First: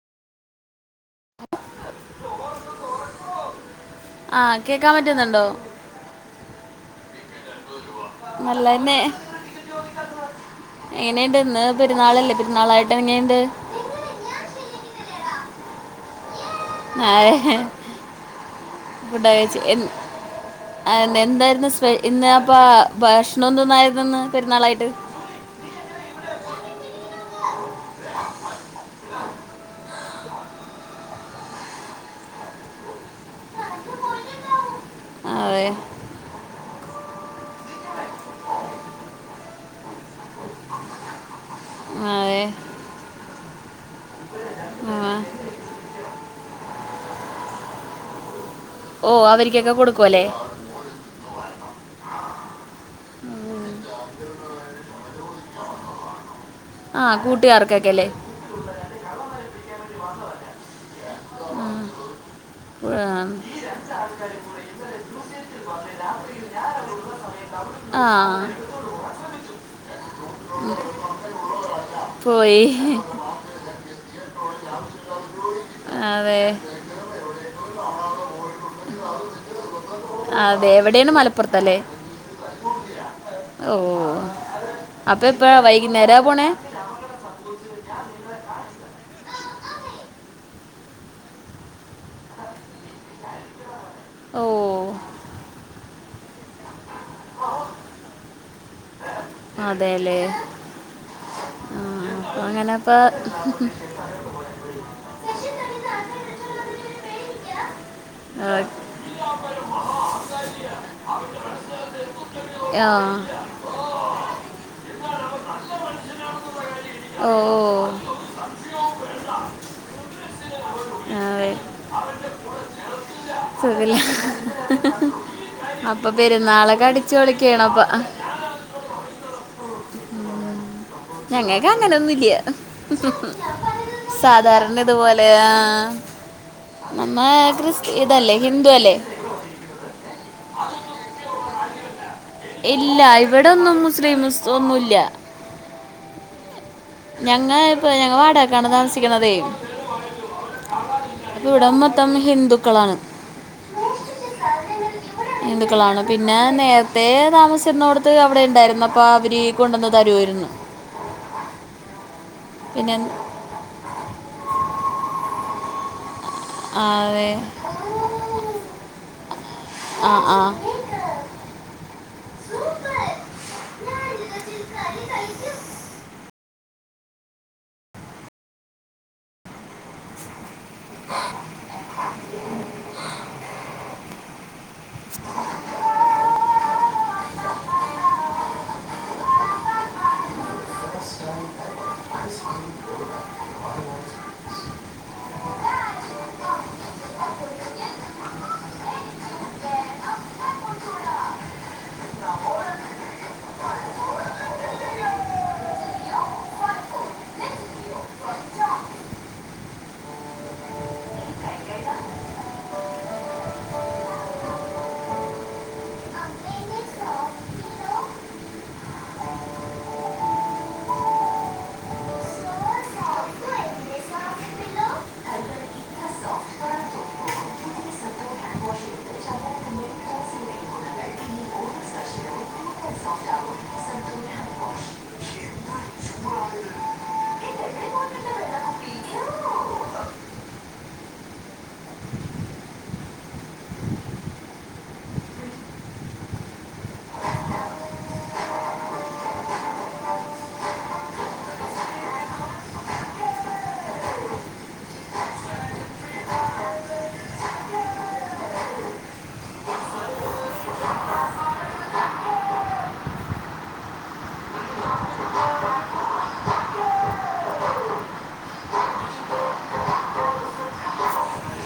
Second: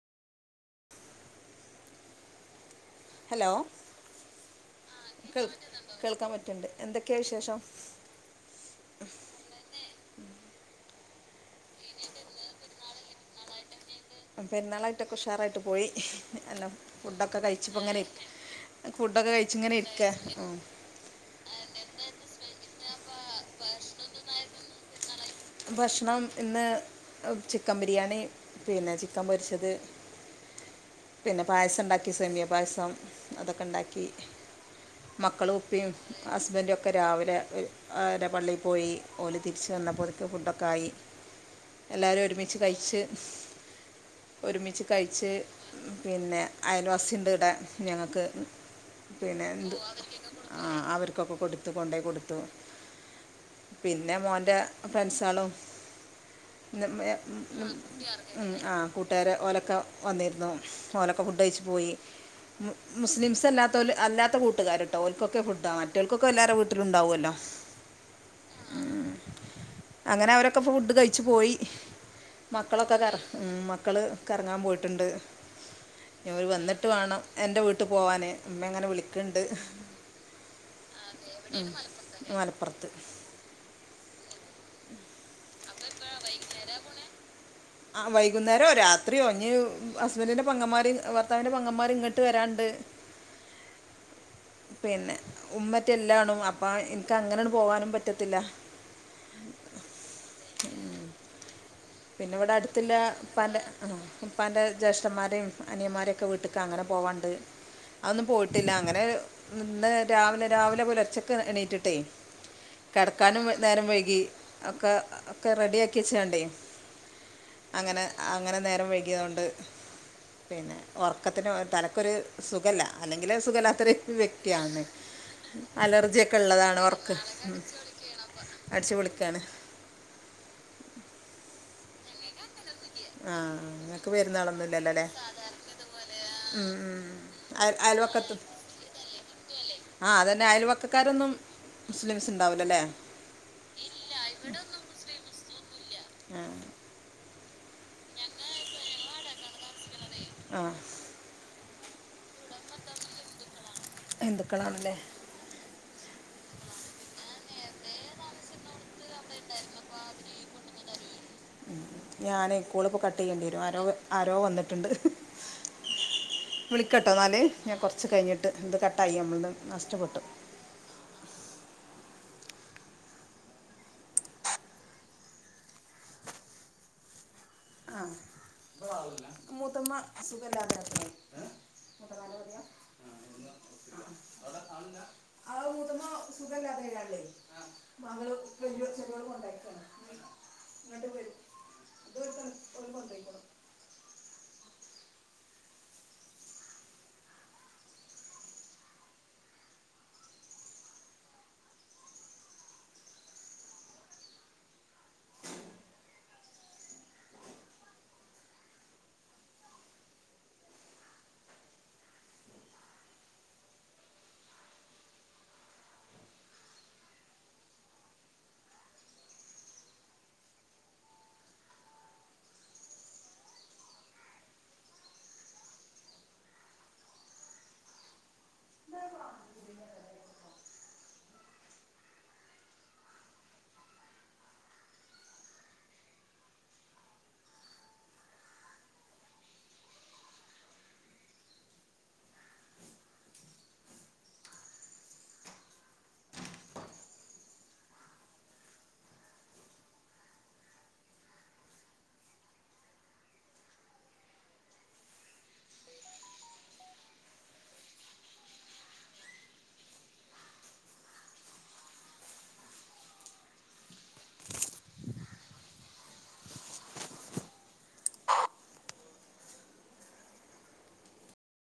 Hello ആ കേൾക്കാൻ കേ പറ്റുന്നുണ്ടോ കേൾക്കാൻ പറ്റ്ണ്ട് എന്തൊക്കെ വിശേഷം നല്ലന്നെ എങ്ങനെണ്ട് ഇന്ന് പെരുന്നാളല്ലേ പെരുന്നാളായിട്ട് എങ്ങനെണ്ട് ഉം പെരുന്നാളായിട്ടൊക്ക ഉഷാറായിട്ട് പോയി എല്ലാം ഫുഡൊക്കെ കഴിച്ച്പ്പങ്ങനെ ഇരിക്ക ഫുഡൊക്കെ കഴിച്ച്ങ്ങനെ ഇരിക്ക ആഹ് ഇന്ന എന്തായിരുന്ന് സ്പെ ഇന്ന് അപ്പാ ഭക്ഷണംന്നോന്നായിരുന്നുന്ന് പെരുന്നാളായിട്ട് ഭക്ഷണം ഇന്ന് ചിക്കൻ ബിരിയാണി പിന്നെ ചിക്കൻ പൊരിച്ചത് പിന്നെ പായസംണ്ടാക്കി സെമിയ പായസം അതൊക്കെണ്ടാക്കി മക്കളു അതെ ഉപ്പീം ഹസ്ബൻഡൊക്കെ രാവിലെ ഹ് അവരെ പള്ളിപോയി ഓല് തിരിച്ച് വന്നപ്പോ പ്പൊ ഫുഡൊക്കെ ആയി എല്ലാവരും അതെ ഒരുമിച്ച് കഴിച്ച് ഒരുമിച്ച് ആ. കഴിച്ച് പിന്നെ അയൽവാസിണ്ട് ഇടെ ഞങ്ങക്ക് ഓഹ് അവരിക്കെക്കെ കൊടുക്കും അല്ലേ ആഹ് അവര്ക്കൊക്കെ കൊടുത്തു കൊണ്ടേ കൊടുത്തു ഉം. പിന്നെ മോൻ്റെ ഫ്രണ്ട്സാളും ഇന്ന് ആ മേ ഉം ഉം കൂട്ടുകാർക്കൊക്കെ അല്ലേ ഉം ആഹ് കൂട്ടുകാര് ഓലൊക്കെ വന്നിരുന്നു ഓലൊക്കെ ഫുഡഴിച്ചു ആ. പോയി മു ഉം. മുസ്ലിംസ് അല്ലാത്തോല് അല്ലാത്ത കൂട്ടുകാര്ട്ടോ ഓൽക്കൊക്കെ ഫുഡാ മാറ്റോൽക്കൊക്കെ എല്ലാരെ വീട്ടിലണ്ടാവോല്ലോ ആഹ് അങ്ങനെ അവരൊക്കെ ഫുഡ് കഴിച്ച് പോയി പോയി മക്കളൊക്കെ കറ ഉം മക്കള് കറങ്ങാ പോയിട്ട്ണ്ട് അതെ നിയോര് വന്നിട്ട് വാണം എന്റെ വീട്ടു പോവാന് ഇമ്മങ്ങനെ വിളിക്ക്ണ്ട് ആഹ് അതെ എവിടെണ് മലപ്പുറത്തല്ലേ ത്ത് ഓഹ് അപ്പൊ എപ്പ വൈകുന്നേരാ പോണേ ആഹ് വൈകുന്നേരോ രാത്രിയോ ഇഞ്ഞി ഹസ്ബൻഡിന്റെ പെങ്ങമാര് ഭർത്താവിന്റെ പെങ്ങമ്മാര് ഇങ്ങട്ട് വരാണ്ട് [inaudible] ഓ പിന്നെ ഉമ്മറ്റല്ലാണു അപ്പാ എനിക്ക് അങ്ങനെണ്ട് പോവാനും പറ്റത്തില്ല അതെല്ലേ പിന്നെ ഇവടെ അങ്ങനെ അടുത്തില്ലാ അപ്പം ഇപ്പാൻ്റെ ഉം ഇപ്പാൻ്റെ ജ്യേഷ്ഠന്മാരേം അനിയമ്മാരെക്കെ വീട്ട്ക്ക് അങ്ങനെ പോവാണ്ട് അതൊന്നും പോയിട്ടില്ല അങ്ങനെ ഇന്ന് രാവിലെ രാവിലെ പുലർച്ചക്ക് എണീറ്റിട്ടേ ആ കെടക്കാനും വെ നേരം വൈകി ഒക്കെ ഒക്കെ റെഡി ആക്കി വച്ച്ങ്ങാണ്ടേ ഓ അങ്ങനെ അങ്ങനെ നേരം വൈകിയതോണ്ട് പിന്നെ ആ, ഒറക്കത്തിന് വെ- തലക്കൊരു സുഖല്ല അല്ലെങ്കിലേ സുഖല്ലാത്തൊരു സുഖില്ല വ്യക്തിയാണ് അപ്പം അലർജിയൊക്കെ ഉള്ളതാണ് പെരുന്നാളൊക്കെ അടിച്ചു ഒർക്ക് ഉം പൊളിക്കണം അപ്പം അടിച്ചു പൊളിക്കാണ് ഞങ്ങക്ക് അങ്ങനൊന്നും ഇല്ല്യാ ആ നിങ്ങൾക്ക് പെരുന്നാളൊന്നും സാധാരണ ഇല്ലല്ലോ അല്ലേ ഇതുപോലെ ആഹ് ഉം, ഉം. നമ്മെ അയൽ- ക്രിസ് ഇതല്ലേ ഹിന്ദു അല്ലേ ആഹ് അതന്നെ അയൽവക്കക്കാരൊന്നും മുസ്ലിംസ് ഉണ്ടാവില്ലല്ലേ ഇല്ല ഇവിടെ ഒന്നും മുസ്ലിംമ്സ്സ് ഒന്നുല്ല്യ ആഹ് ഞങ്ങ ഇപ്പ ഞങ്ങ വാടകക്കാണ് താമസിക്കുന്നതെ ആഹ് ഇപ്പ ഇവിടം മൊത്തം ഹിന്ദുക്കളാണ് ഹിന്ദുക്കളാണ്ലേ ഹിന്ദുക്കളാണ് പിന്നെ നേരത്തെ താമസിര്ന്നോടത്ത് അവിടെ ഇണ്ടായിരുന്ന പ്പൊ അവര് കൊണ്ടന്ന് തരുവാര്ന്ന്. ഉം ഞാനെ കോള് പിന്നെ ഇപ്പോ കട്ട് ചെയ്യേണ്ടി വരും ആരോ ആരോ വന്ന്ട്ട്ണ്ട് ആ വിളിക്കട്ടോ അതെ ഇന്നാല് ഞാൻ കൊറച്ച് കയ്ഞ്ഞിട്ട് ഇത് കട്ടായി നമ്മളത് ആ നഷ്ടപ്പെട്ടു ആ ആ മൂത്തമ്മ സുഖലത്ര [unintelligible] ആ മൂത്തുമ്മ സൂഖയില്ലതെയായിലെ [unintelligible] വഴിവെച്ചെങ് കൊണ്ടക്റ്റാർണോ [inaudible] ഒന്ന് കൊണ്ടോയി കോളു [inaudible]